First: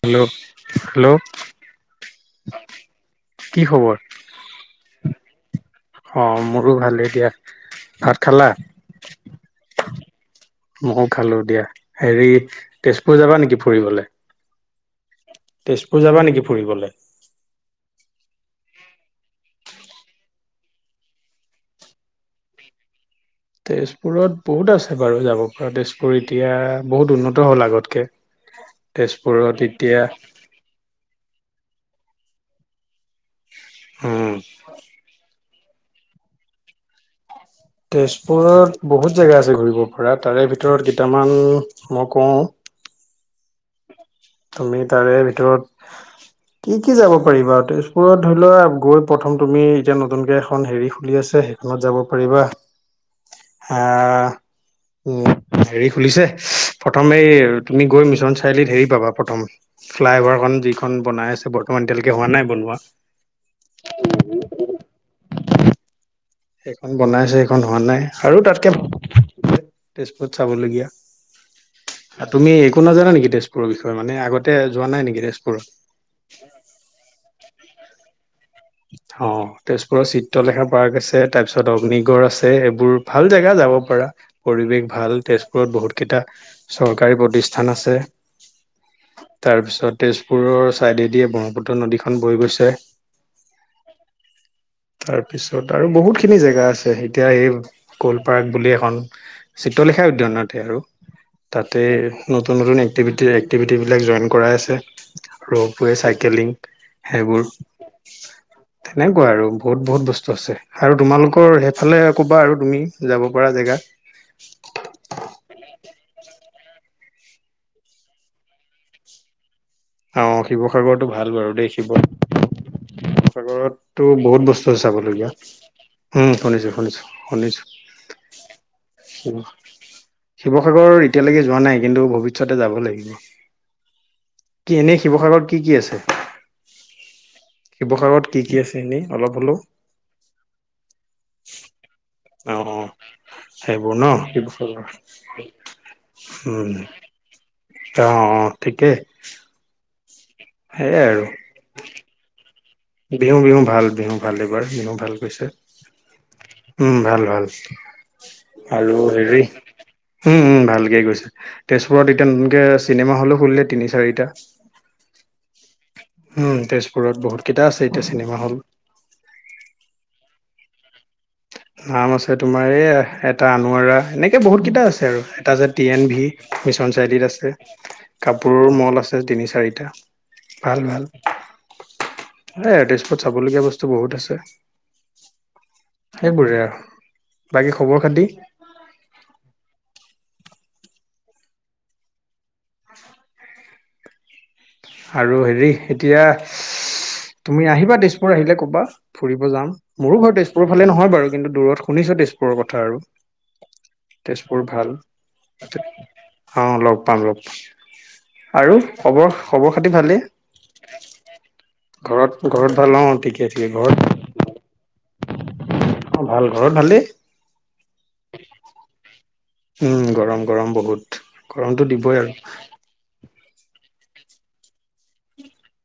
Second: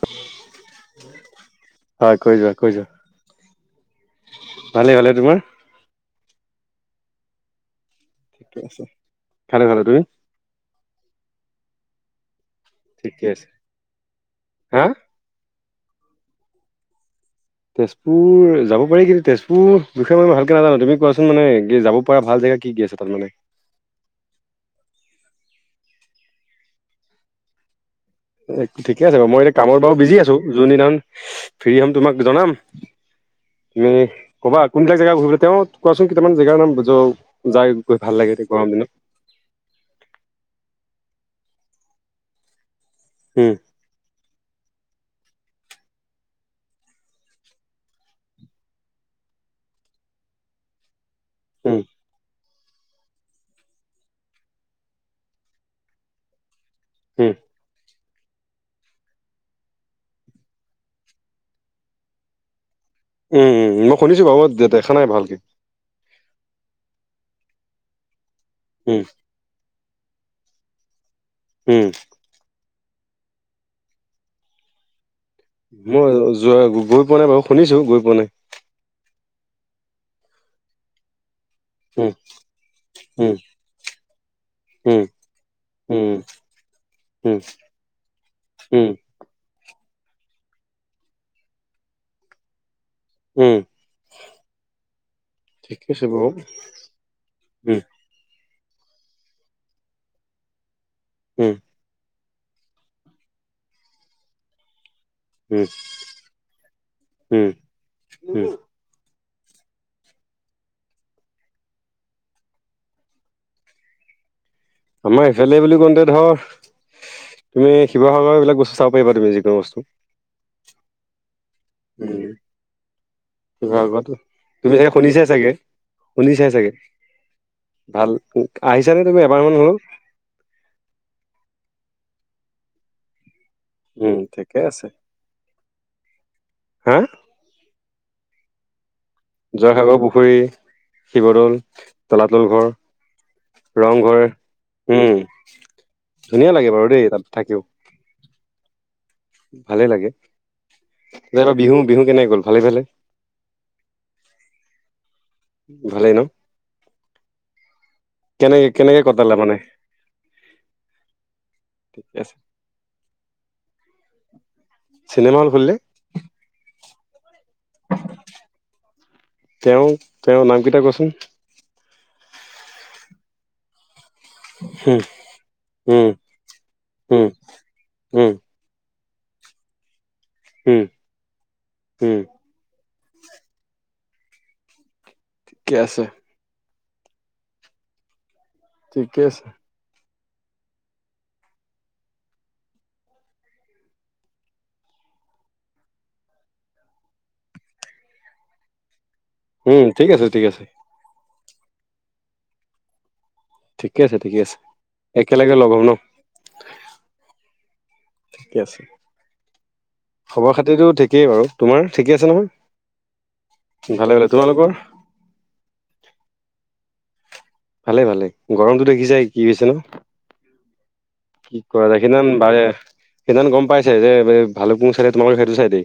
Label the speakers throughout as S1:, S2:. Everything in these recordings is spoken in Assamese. S1: হেল্ল' হেল্ল'
S2: হয় কৈ যোৱা কৈ যোৱা
S1: কি খবৰ
S2: ভালে ভালে তোমাৰ
S1: অঁ মোৰো ভাল এ দিয়া ভাত খালা
S2: ভালে ভালে তুমি
S1: মোকো খালো দিয়া হেৰি তেজপুৰ
S2: ঠিকে
S1: যাবা
S2: আছে
S1: নেকি ফুৰিবলৈ
S2: হা
S1: তেজপুৰ যাবা নেকি ফুৰিবলৈ
S2: তেজপুৰ যাব পাৰি কিন্তু তেজপুৰ বিষয়ে মানে ভালকে নাজানো তুমি কোৱাচোন মানে কি যাব পৰা ভাল জেগা কি কি আছে তাতমানে
S1: তেজপুৰত বহুত আছে বাৰু যাব পৰা তেজপুৰ এতিয়া বহুত উন্নত হ'ল আগতকে
S2: এ ঠিকে আছে বাৰু মই এতিয়া কামত বাৰু বিজি আছো যোনদিনাখন ফ্ৰী হম তোমাক জনাম তুমি
S1: উম
S2: কবা কোন বিলাক জেগা ঘুৰিবলৈ তেওঁ কোৱাচোন কেইটামান জেগাৰ নাম ব য যাই গৈ ভাল লাগে এতিয়া গৰম
S1: তেজপুৰত
S2: দিনত
S1: বহুত জেগা আছে ঘুৰিব পৰা তাৰে ভিতৰত কেইটামান মই কওঁ
S2: হম
S1: তুমি তাৰে ভিতৰত কি কি যাব পাৰিবা তেজপুৰত ধৰি লোৱা গৈ প্ৰথম তুমি এতিয়া নতুনকে এখন হেৰি খুলি আছে সেইখনত
S2: উম
S1: যাব পাৰিবা আহ উ হেৰি খুলিছে প্ৰথমেই
S2: উম
S1: তুমি গৈ মিছন চাৰিআলিত হেৰি পাবা প্ৰথম ফ্লাই অভাৰখন যিখন বনাই আছে বৰ্তমান এতিয়ালৈকে হোৱা নাই বনোৱা
S2: উম উম মই শুনিছো বাৰু দেখা নাই ভালকে
S1: সেইখন বনাইছে সেইখন হোৱা নাই আৰু তাতকে
S2: উম
S1: তেজপুৰত চাবলগীয়া
S2: উম
S1: তুমি একো নাজানা নেকি তেজপুৰৰ বিষয়ে মানে আগতে যোৱা নাই নেকি তেজপুৰ
S2: মই যোৱা গৈ পোৱা নাই বাৰু শুনিছো গৈ পোৱা নাই
S1: অ তেজপুৰৰ চিত্ৰলেখা পাৰ্ক আছে তাৰ পিছত
S2: উম
S1: অগ্নিগড় আছে এইবোৰ ভাল
S2: উম
S1: জেগা যাব পৰাাৰা পৰিৱেশ
S2: উম
S1: ভাল তেজপুৰত
S2: উম
S1: বহুতকেইটা চৰকাৰী
S2: উম
S1: প্ৰতিষ্ঠান আছে
S2: উম,
S1: তাৰপিছত তেজপুৰৰ ছাইডেদিয়ে ব্ৰহ্মপুত্ৰ নদীখন বৈ গৈছে
S2: উম
S1: তাৰপিছত
S2: ঠিক
S1: আৰু
S2: আছে
S1: বহুত
S2: বাৰু।
S1: খিনি জেগা আছে এতিয়া
S2: উম,
S1: এই কলপাৰ্ক বুলি এখন চিত্ৰলেখা উদ্যয়ানতে আৰু
S2: উম,
S1: তাতে নতুন নতুন এক্টিভিটি এক্টিভিটিবিলাক জইন কৰাই আছে
S2: উম,
S1: ৰোপৱে চাইকেলিং সেইবোৰ
S2: উম, উম।
S1: তেনেকুৱা আৰু বহুত বহুত বস্তু আছে আৰু তোমালোকৰ সেইফালে ক'বা আৰু তুমি যাব পৰা জেগা [inaudible]
S2: আমাৰ ইফালে বুলি কওঁতে ধৰ তুমি শিৱসাগৰৰ বিলাক বস্তু চাব পাৰিব তুমি যিকোনো বস্তু
S1: অ শিৱসাগৰতটো ভাল বাৰু দেই
S2: উম,
S1: শিৱসাগৰ সাগৰতো
S2: শিৱসাগৰত
S1: বহুত বস্তু
S2: তুমি
S1: আ
S2: চাগে শুনিছাই
S1: চাবলগীয়া
S2: চাগে
S1: উম
S2: শুনিছাই চাগে
S1: শুনিছোঁ শুনিছোঁ
S2: ভাল আহিছানে তুমি এবাৰ
S1: শুনিছোঁ
S2: মান হ'লেও?
S1: শিৱসাগৰ এতিয়ালৈকে যোৱা নাই কিন্তু ভৱিষ্যতে যাব লাগিব
S2: উম, ঠিকে
S1: কি
S2: আছে।
S1: এনেই শিৱসাগৰত কি কি আছে
S2: হা
S1: শিৱসাগৰত কি কি আছে এনেই অলপ হ'লেও
S2: জয়সাগৰ পুখুৰী শিৱদৌল তলাতল
S1: অ
S2: ঘৰ
S1: অ সেইবোৰ ন
S2: ৰংঘৰ উম,
S1: স
S2: ধুনীয়া লাগে
S1: উম
S2: বাৰু দেই তাত থাকিও
S1: অ অ ঠিকেই
S2: ভালেই লাগে।
S1: সেইয়াই আৰু
S2: বিহু বিহু কেনেক গ'ল ভালে ভালে
S1: বিহু বিহু ভাল বিহু ভাল এইবাৰ বিহু ভাল গৈছে
S2: ভালে নহ
S1: উম ভাল ভাল
S2: কেনেকে
S1: আৰু
S2: কেনেকে কটালা
S1: হেৰি
S2: মানে?
S1: উম উ ভালকে গৈছে তেজপুৰত এতিয়া নতুনকে চিনেমা হলো খুলিলে তিনি চাৰিটা
S2: চিনেমা হল খুলি
S1: উম তেজপুৰত বহুত কেইটা আছে এতিয়া চিনেমা হল
S2: তেওঁ তেওঁৰ নামকেইটা কোৱাচোন
S1: নাম আছে তোমাৰ এই এটা আনাৰা এনেকে বহুত কেইটা
S2: উম
S1: আছে আৰু এটা যে টি এন
S2: উম
S1: ভি মিছন চাইটিত
S2: উম
S1: আছে
S2: উম
S1: কাপোৰ মল আছে তিনি চাৰিটা
S2: উম
S1: ভাল ভাল
S2: উম
S1: চাবলগীয়া বস্তু বহুত আছে
S2: ঠিকে আছে
S1: সেইবোৰে আৰু বাকী খবৰ খাতি
S2: ঠিকেই আছে
S1: আৰু হেৰি এতিয়া তুমি আহিবা তেজপুৰ আহিলে কবা ফুৰিব যাম
S2: উম ঠিক
S1: মোৰো
S2: আছে
S1: ঘৰ
S2: ঠিক আছে
S1: তেজপুৰৰ ফালে নহয় বাৰু কিন্তু দূৰত শুনিছো তেজপুৰৰ কথা আৰু
S2: ঠিকে আছে ঠিকে আছে
S1: তেজপুৰ ভাল
S2: একেলগে লগ হ'ম ন
S1: আহ লগ পাম লগ
S2: ঠিকে
S1: আৰু
S2: আছে
S1: খবৰ খবৰ খাতি ভালেই
S2: খবৰ খাতিতটো ঠিকেই বাৰু তোমাৰ ঠিকেই আছে
S1: ঘৰত ঘৰত ভাল অ ঠিকে ঠিকে
S2: নহয়
S1: ঘৰত
S2: ভালেে তোমাৰ ৰ
S1: অ ভাল ঘৰত ভালেই
S2: ভালে ভালে গৰমটো দেখি যায় কি হৈছে ন
S1: উম গৰম গৰম বহুত
S2: কি
S1: গৰমটো
S2: কৰা দে,
S1: দিবই আৰু
S2: সিদিনাান বাৰে সিদিনা গম পাইছে যে, এই ভালুক মু, চাইডে তোমালোক সেইটো চাইদেই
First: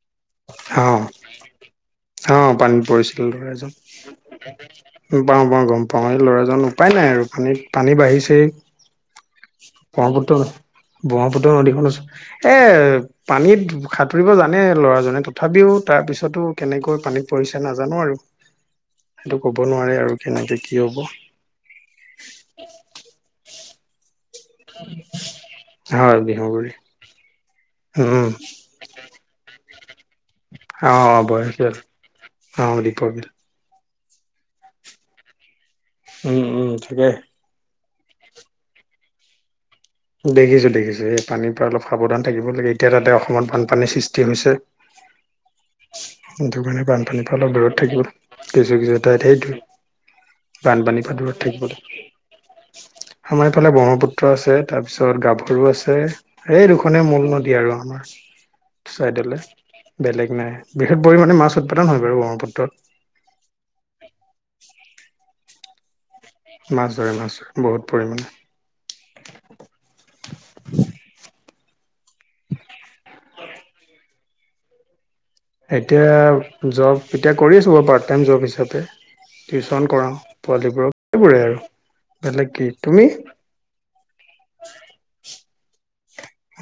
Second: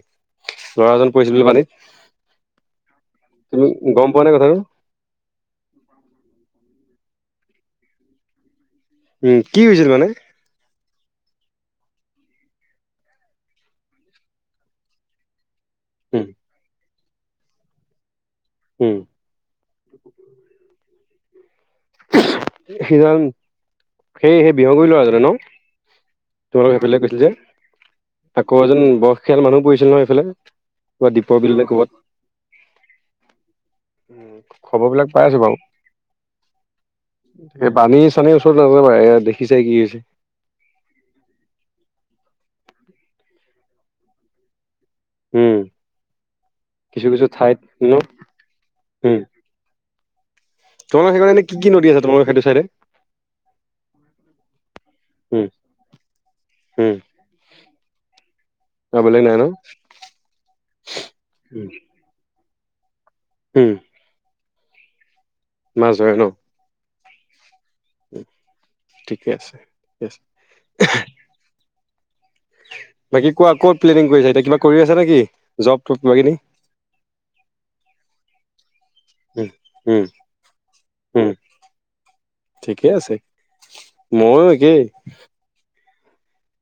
S1: অ
S2: ল'ৰাজন পৰিছিল বুলি পানীত।
S1: অ, পানীত পৰিছিলে
S2: তুমি
S1: ল'ৰাজন
S2: গম পোৱা নে কথাটো
S1: পাও, পাওঁ গম পাও, এই ল'ৰাজনো উপায় নাই আৰু পানীত পানী বাঢ়িছেই।
S2: উম, কি হৈছিল মানে?
S1: ব্ৰহ্মপুত্ৰ ব্ৰহ্মপুত্ৰ নদীখন ওৰত এ, পানীত সাঁতুৰিব জানে ল'ৰাজনে তি তথাপিও,
S2: উম
S1: তাৰপিছতো কেনেকৈ পানীত পৰিছে নাজানো আৰু।
S2: উম
S1: সেইটো ক'ব নোৱাৰে আৰু কেনেকে কি হ'ব।
S2: [inaudible] সেই, সেই বিহগুৰি ল'ৰাজাননে ন,
S1: হয় বিহুগুৰি
S2: তোমালোকক সেইফালে কৈছিল যে
S1: উম
S2: আকৌ এজন বয়সীয়াল মানুহ পৰিছিল নহয়। এইফালে
S1: অ
S2: কাত দীপৰ বিলে
S1: বয়সীয়াল
S2: ক'বাত।
S1: অ দীপৰ বিল
S2: খবৰ বিলাক পাই আছো বাৰু।
S1: উম, উম, থাকেই।
S2: তাকে পানী চানীৰ ওচৰত নাজাবা দেখিছে কি?
S1: দেখিছো, দেখিছো এই পানীৰ পৰা অলপ সাৱধান থাকিব লাগে। এতিয়া তাতে অসমত বানপানীৰ সৃষ্টি হৈছে।
S2: উম।
S1: সেইটো কাৰণে
S2: কিছু কিছু
S1: বানপানীটো অলপ
S2: ঠাইত
S1: দূৰত
S2: ন
S1: থাকিব কিছু, কিছু
S2: উম
S1: ঠাইত সেইটো। বানপানী
S2: তোমালোকৰ সেইকাৰণে
S1: পাদত
S2: এনে কি
S1: থাকিব
S2: কি
S1: লাগ
S2: নদী আছে তোমালোকৰ সেইটো চাইডে
S1: আমাৰ এইফালে ব্ৰহ্মপুত্ৰ আছে। তাৰপিছত
S2: উম
S1: গাভৰুো আছে এই,
S2: উম
S1: দুখনে মূল নদী আৰু আমাৰ।
S2: আৰু বেলেগ নাই
S1: ছাইডলৈ
S2: ন
S1: বেলেগ নাই বৃহৎ পৰিমাণে মাছ
S2: উম
S1: উৎপাদন হয় বাৰু ব্ৰহ্মপুত্ৰত।
S2: উম।
S1: [inaudible]
S2: মাছ ধৰে ন।
S1: মাছ ধৰে, মাছ ধৰে।
S2: উম ঠিকে আছে, ঠিকে আছে। বাকী কোৱা ক'ত প্লেনিং কৰি এতিয়া কিবা কৰি আছে নেকি। জব তব
S1: এতিয়া
S2: কিবা কিনি
S1: জব এতিয়া কৰি আছো বাৰ পাৰ্ট টাইম জব হিচাপে।
S2: উম
S1: টিউচন
S2: উম
S1: কৰাও পোৱালীবোৰক
S2: উম
S1: সেইবোৰে আৰু বেলেগ কি তুমি
S2: মই একে।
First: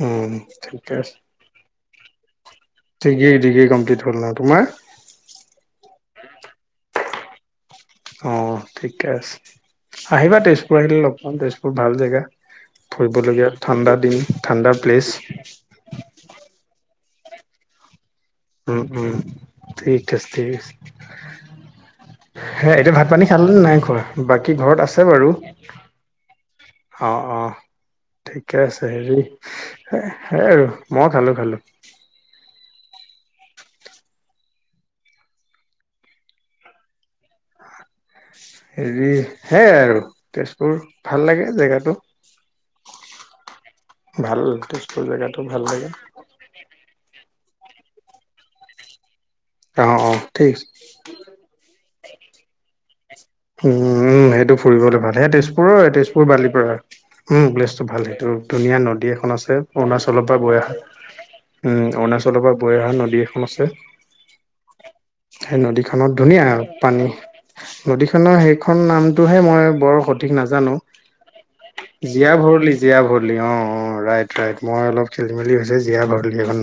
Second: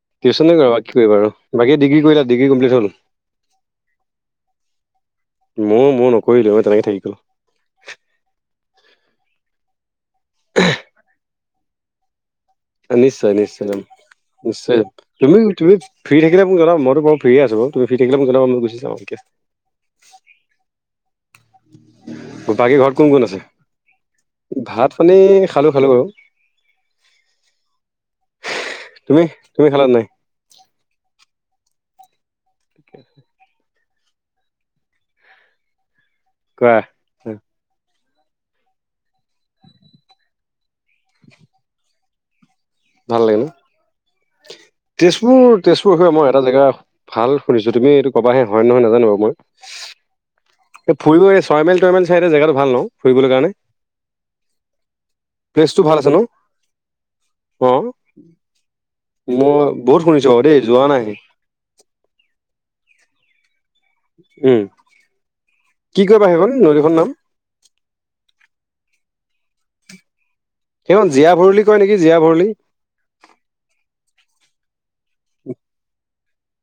S1: উম
S2: টিউচনে কৰোঁ
S1: ঠিকে
S2: কি কৰিব
S1: আছে
S2: বাৰু বাকী ডিগ্ৰী কৰিলে। ডিগ্ৰী কমপ্লিট হ'ল মই,
S1: ডিগ্ৰী ডিগ্ৰী কমপ্লিট হ'ল ন তোমাৰ
S2: মই নকৰিলো। মই তেনেকে থাকি গ'ল।
S1: অ, ঠিকে আছে, আহিবা তেজপুৰ আহিলে লগ পাম তেজপুৰ ভাল জেগা।
S2: নিশ্চয়,
S1: ফুৰিবলগীয়া
S2: নিশ্চয় উম
S1: ঠাণ্ডা দিন ঠাণ্ডা
S2: নিশ্চয়
S1: প্লেচ
S2: তুমি, তুমি ফ্ৰী থাকিলে মোক জনাবা। ফ্ৰী আছো, তুমি? থাকিলে মোক জনাবা মই গুচি
S1: উম,
S2: যাম কি
S1: উম,
S2: আছে,
S1: ঠিক আছে। হে
S2: বাকী ঘৰত
S1: এতিয়া ভাত
S2: কোন কোন
S1: পানী
S2: আছে
S1: খালে নে নাই। খোৱা বাকী ঘৰত
S2: ভাত
S1: আছে
S2: পানী
S1: বাৰু।
S2: খালো খালো বাৰু
S1: অ', অ', ঠিকে আছে, হেৰি
S2: তুমি তুমি খালা নাই
S1: সেই আৰু মই খালো। খালো।
S2: ঠিকে আছে। কোৱা?
S1: হেৰি সেয়াই আৰু তেজপুৰ ভাল লাগে জেগাটো।
S2: ভাল লাগে
S1: ভাল
S2: ন,
S1: জেগাটো ভাল
S2: তেজপুৰ,
S1: লাগে
S2: তেজপুৰ হৈ মই এটা জেগা ভাল শুনিছোঁ। তুম এইটো ক'বাহে হয়, নহয় নাজান বাৰু মই।
S1: অ', অ'। ঠিক
S2: এ, ফুৰিবো এই ছয় মাইলটয়মাইল চাইডে জেগাতটো ভাল ন। ফুৰিবলৈ কাৰণে
S1: উম, উম, সেইটো ফুৰিবলৈ ভাল সেই
S2: প্লেচটো
S1: তেজপুৰৰ
S2: ভাল আছে ন
S1: তেজপুৰ বালি পাৰা উম,
S2: অ
S1: প্লেছটো ভাল। ভাল সেইটো ধুনীয়া নদী এখন আছে।
S2: মই বহুত
S1: অৰুণাচলৰ
S2: শুনিছো
S1: পৰা
S2: বাৰু দেই
S1: বৈ আহে,
S2: যোৱা নাই
S1: উম, অৰুণাচলৰ পৰা। বৈ অহা নদী এখন আছে।
S2: উম
S1: সেই
S2: কি
S1: নদীখনত
S2: কয় বা
S1: ধুনীয়া
S2: সেইখন
S1: আৰু
S2: নদীখনৰ
S1: পানী
S2: নাম
S1: প্ৰতিখনৰ সেইখন নামটোহে মই বৰ স ঠিক নাজানো।
S2: সেইখন জীয়া ভৰলী কয় নেকি জীয়া ভৰলী
S1: জীয়াভৰলি-জীয়াভৰলি অ অ ৰাইট-ৰাইট। মই অলপ ঠিক খেলি মেলি হৈছে। জীয়া ভৰলি এখন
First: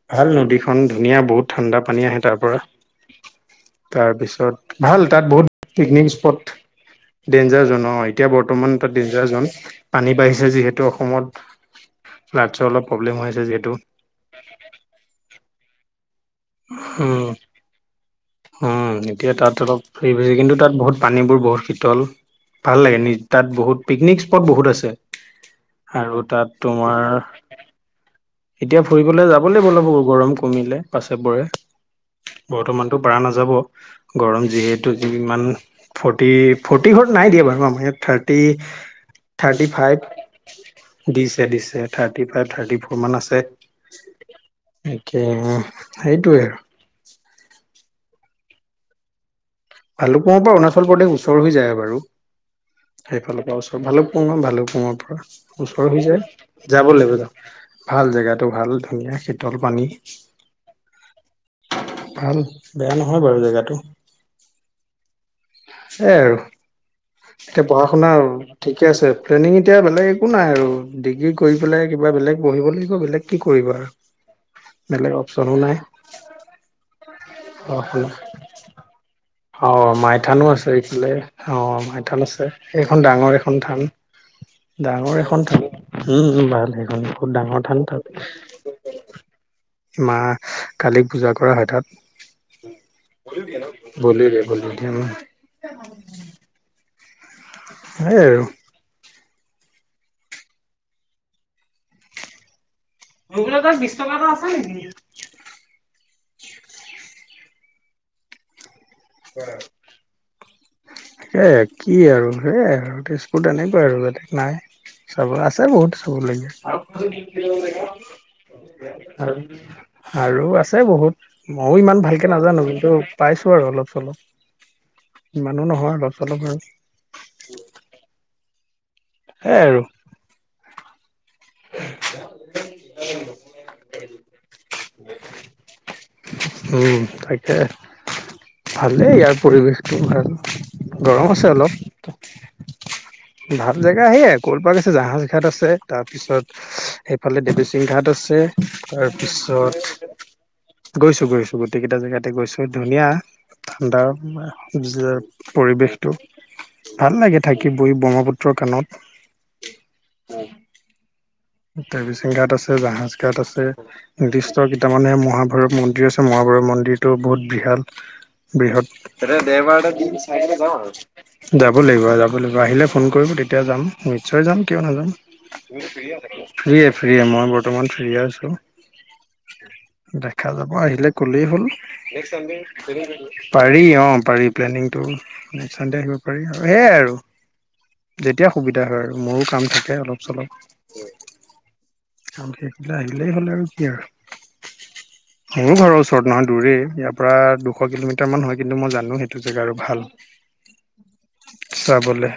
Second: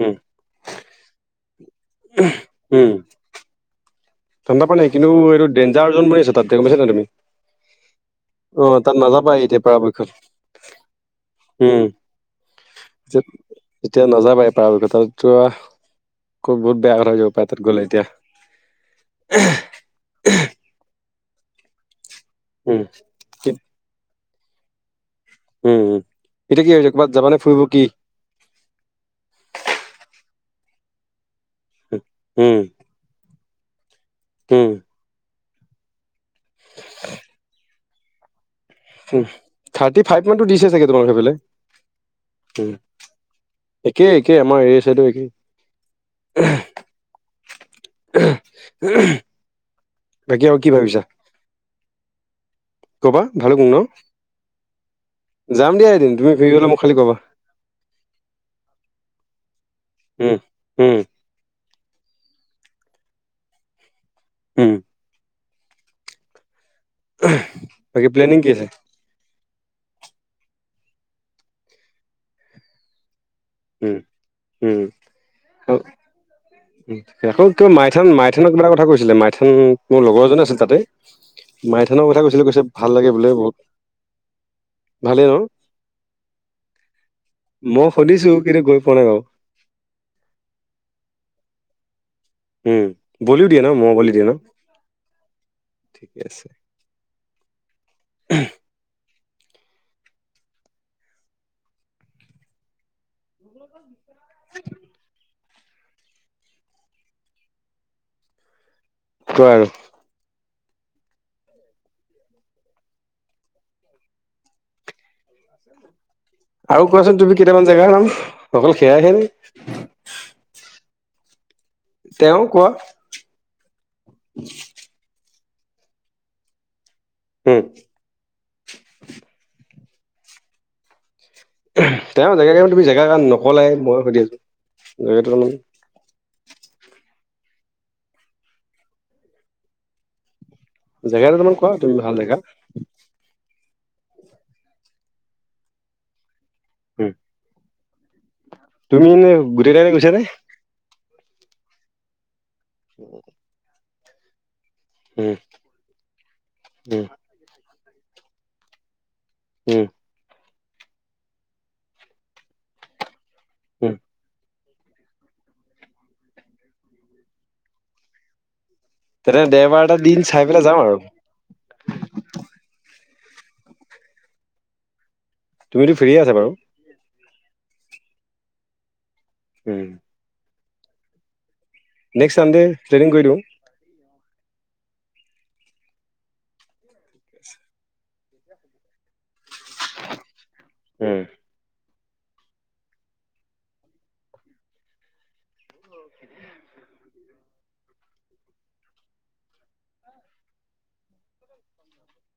S2: উম
S1: ভাল নদীখন ধুনীয়া বহুত ঠাণ্ডা পানী আহে তাৰ পৰা,
S2: উম
S1: তাৰপিছত ভাল তাত বহুত পিকনিক
S2: ডেনজাৰজন বুলি আছে
S1: স্পট
S2: তাত, দেখা পইছা না নাই তুমি?
S1: ডেঞ্জাৰ জন অ, এতিয়া বৰ্তমান
S2: অ'
S1: তাত ডেঞ্জাৰ
S2: নাযাবাই
S1: জন।
S2: এতিয়া পৰাপক্ষত
S1: পানী বাঢ়িছে যিহেতু
S2: উম।
S1: অসমত। ফ্লাডছৰ অলপ প্ৰব্লেম হৈ আছে যিহেতু
S2: এতিয়া নাযাবা পাৰত অ বহুত বেয়া কথা হৈ
S1: উম
S2: যাব পায় তাত গ'লে এতিয়া।
S1: উম এতিয়া তাত অলপ হেৰি হৈছে, কিন্তু তাত বহুত পানীবোৰ বহুত শীতল। ভাল
S2: উম।
S1: লাগে নি তাত বহুত পিকনিক স্পট বহুত আছে।
S2: উম, উম।
S1: আৰু তাত
S2: এতিয়া কি হৈছে
S1: তোমাৰ
S2: ক'ৰবাত যাবানে ফুৰিব কি?
S1: এতিয়া ফুৰিবলৈ যাবলৈ বলব গৰম কমিলে পাছে পৰে।
S2: উম,
S1: বৰ্তমানতটো পাৰা নাযাব, গৰম
S2: উম,
S1: যিহেতু। যি ইমান ফৰ্তি টি ফৰ্টি ঘৰত নাই দিয়া বাৰু আমি ইয়াত থাৰ্টি
S2: উম।
S1: থাৰ্টি
S2: মানতো দিছে চাগে তোমালোকৰ
S1: ফাইভ
S2: সেইফালে?
S1: দিছে দিছে থাৰ্টি
S2: উম।
S1: ফাইভ-থাৰ্টি ফৰ অকমান আছে।
S2: একেই একেই আমাৰ এই চাইডো
S1: তে
S2: একেই।
S1: সেইটোৱে আৰু। [inaudible]
S2: [unintelligible]
S1: ভালুকপুঙৰ
S2: বাকী
S1: পৰা
S2: আৰু কি
S1: অৰুণাচল
S2: ভাবিছা?
S1: প্ৰদেশ ওচৰ হৈ যায় বাৰু।
S2: ক'বা
S1: সেইফালৰ পৰা
S2: ভালুকপুং ন?
S1: ওচৰ ভালক পুঙ ভালক পুঙৰ পৰা
S2: যাম দিয়া
S1: ওচৰ হৈ
S2: এদিন
S1: যায়।
S2: তুমি ফ্ৰী হ'লে মোক
S1: যাব
S2: খালি ক'বা।
S1: লাগে যাব ভাল জেগাতটো ভাল ধুনীয়া সেইটো পানী।
S2: উম, উম,
S1: ভাল বেয়া নহয় বাৰু জেগাতটো।
S2: হম।
S1: এয় আৰু এতিয়া পঢ়া
S2: বাকী
S1: শুনা
S2: প্লেনিং কি
S1: ঠিকে আছে? ট্ৰেইনিং এতিয়া বেলেগ একো নাই আৰু ডিগ্ৰী কৰি পেলাই কিবা বেলেগ বহিব লাগিব বেলেগ কি কৰিবা,
S2: উম, উম।
S1: বেলেগ অপচনো নাই।
S2: আকৌ কিয়
S1: পঢ়া
S2: মাইথান
S1: শুনা
S2: মাইথানক কা কথা কৈছিলে মাই-
S1: অ মাইথানো আছে এইফালে, অ
S2: মাইথানৰ
S1: মাইথান
S2: কথা কৈছিলে
S1: আছে,
S2: কৈছে ভাল
S1: সেইখন
S2: লাগে বোলে
S1: ডাঙৰ এখন
S2: বহুত
S1: থান। ডাঙৰ
S2: ভালেই ন
S1: এখন থান, উম ভাল সেইখন বহুত ডাঙৰ থান
S2: মই
S1: তাত
S2: সুধিছো কিন্তু গৈ পোৱা নাই বাৰু
S1: মা কালিক পূজা কৰা হয় তাত।
S2: উম বলীও দিয়া হয় ন মা
S1: বলি দিয়ে বলি দিয়ে উম।
S2: ঠিকে আছে
S1: সেইয় আৰু ৰগোল ত বিশটকা এটা আছে নেকি?
S2: কোৱা আৰু
S1: [unintelligible] স কি আৰু সেয়াই আৰু তেজপুৰত এনেকুৱা আৰু বেলেগ নাই। চাব আছে বহুত
S2: আৰু কোৱাচোন তুমি কেইটামান জেগাৰ নাম অকল সেয়াইহে নে
S1: আৰু আছে বহুত মইয়ো ইমান ভালকে
S2: তেওঁ
S1: নাজানো।
S2: কোৱা
S1: কিন্তু পাইছো আৰু অলপ-চলপ ইমানো নহয় অলপ-চলপ হয়।
S2: হুম।
S1: সেই আৰু
S2: তেওঁ জেগা তেওঁ তুমি জেগা নকলোই, মই সুধি আছো [unintelligible]
S1: উম তাকে, ভালেই ইয়াৰ পৰিৱেশটো ভাল। গৰম
S2: জেগাটোৰ
S1: আছে
S2: অলপমান
S1: অলপ
S2: কোৱা ভাল দেখা।
S1: ভাল জেগা সেয়ে ক'ল পাৰ আছে, জাহাজ ঘাট আছে, তাৰ পিছত
S2: উম,
S1: সেইফালে দেৱী টিংঘাট আছে,
S2: তুমি এনে গোটেই
S1: তাৰপিছত
S2: কেইটাতে গৈছা নে
S1: গৈছো গৈছো গোটেই কেইটা জেগাতে গৈছো ধুনীয়া ঠাণ্ডা
S2: উম
S1: পৰিৱেশটো,
S2: উম
S1: ভাল লাগে থাকি বহ-ব্ৰহ্মপুত্ৰৰ কাণত
S2: উম।
S1: [inaudible] [unintelligible] ঘাট আছে জাহাজ ঘাট আছে।
S2: উম
S1: কেইটামানহে মহাভাৰৱ মন্দিৰ আছে মহাভৈত মন্দিৰতটো বহুত বিশাল - বৃহত
S2: তেনে দেওবাৰ এটা দিন চাই পেলাই যাম আৰু
S1: যাব লাগিব আহে। ফোন কৰিব তেতিয়া যাম ম নিশ্চয় যাম কিয় নাযাম-
S2: তুমিতো ফ্ৰীয়ে আছা বাৰু?
S1: ফ্ৰী মই বৰ্তমান ফ্ৰী আছো
S2: উম
S1: দেখা যাব আহিলে ক'লেই হ'ল।
S2: নেক্সট চানডে প্লেনিং কৰি দিওঁ।
S1: পাৰি অ। পাৰি প্লেনিং টো সানদে কৰিব পাৰি আৰু সেইয়াই আৰু- যেতিয়া সুবিধা হয় আৰু মোৰো কাম থাকে অলপ চলপ-
S2: উম।
S1: আৰু সেইফে আহিলেই হ'লে আৰু কি আৰু- মোৰো ঘৰৰ ওচৰত নহয় দূৰেই ইয়াৰ পৰা দুশ কিলোমিটাৰ মান হয় কিন্তু মই জানো সেইটো জেগা আৰু ভাল- চাবলৈ-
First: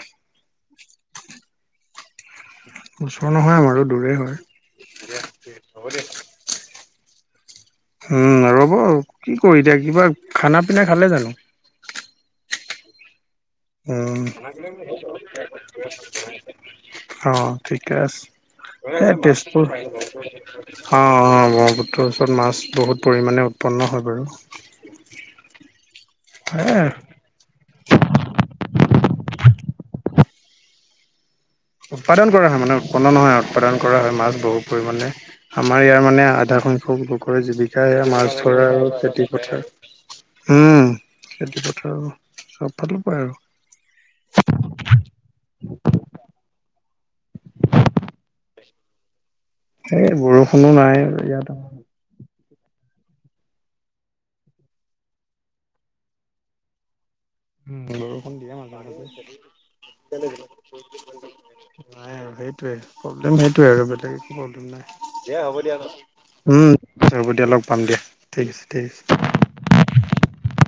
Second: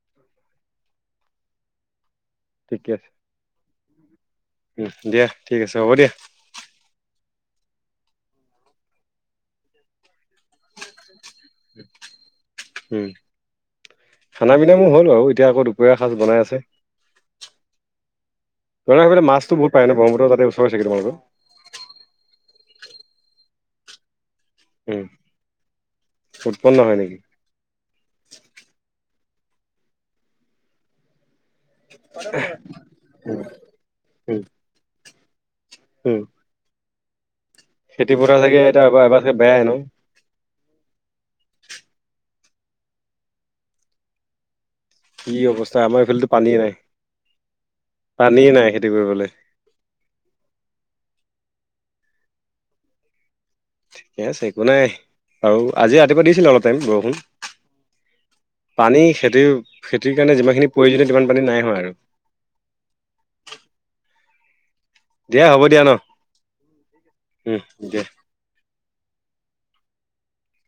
S2: ঠিকে আছে
S1: ওচৰ নহয় আমাৰো দূৰেই হয়-
S2: উম দিয়া ঠিক আছে হ'ব দিয়া।
S1: উম ৰ'ব কি কৰি এতিয়া কিবা খানা পিনা খালে জানো-
S2: উম।
S1: উ
S2: খানা পিনা মোৰ হ'ল বাৰু এতিয়া আকৌ দুপৰীয়া সাজ বনাই আছে।
S1: অ ঠিকে আছে-
S2: তোমালোকৰ
S1: এই
S2: সেইফালে মাছটো
S1: তেজপুৰ
S2: বহুত পায় ন ব্ৰহ্মপুত্ৰ তাতে ওচৰ চাগে
S1: অ
S2: তোমালোকৰ
S1: অ ব্ৰহ্মপুত্ৰৰ ওচৰত মাছ- বহুত পৰিমাণে উৎপন্ন হয় বাৰু-
S2: উম উৎপন্ন
S1: সেয়াই
S2: হয় নেকি?
S1: উৎপাদন কৰা হয় মানে উৎপন্ন নহয় উৎপাদন কৰা হয় মাছ
S2: উম
S1: বহুত পৰিমাণে- আমাৰ ইয়াৰ
S2: উম,
S1: মানে আধা সংখ্যক লোক জীৱিকা সয়া
S2: খেতি
S1: মাছ
S2: পথাৰ চাগে
S1: ধৰা
S2: এতিয়া
S1: আৰু
S2: এবাৰ এবাৰ
S1: খেতি
S2: চাগে বেয়াই ন
S1: পথাৰ উম খেতি পথাৰো চব ফালে পায় আৰু
S2: কি অৱস্থা আমাৰ এইফালো পানীয়ে নাই পানীয়ে নাই খেতি কৰিবলৈ
S1: এই বৰষুণো নাই আৰু ইয়াত আ
S2: ঠিকে আছে একো নাই আৰু আজি ৰাতিপুৱা দিছিলে অলপ টাইম বৰষুণ
S1: উম, বৰষুণ দিয়ে মাজে মাজে
S2: পানী খেতি খেতিৰ কাৰণে যিমানখিনি প্ৰয়োজনীয় সিমান পানী নাই হয় আৰু
S1: সেইটোৱেই প্ৰব্লেম সেইটোৱে আৰু বেলেগ হ'া
S2: দিয়া হ'ব দিয়া ন
S1: হ'ব দিয়া লগ পাম দিয়া ঠিক আছে [inaudible]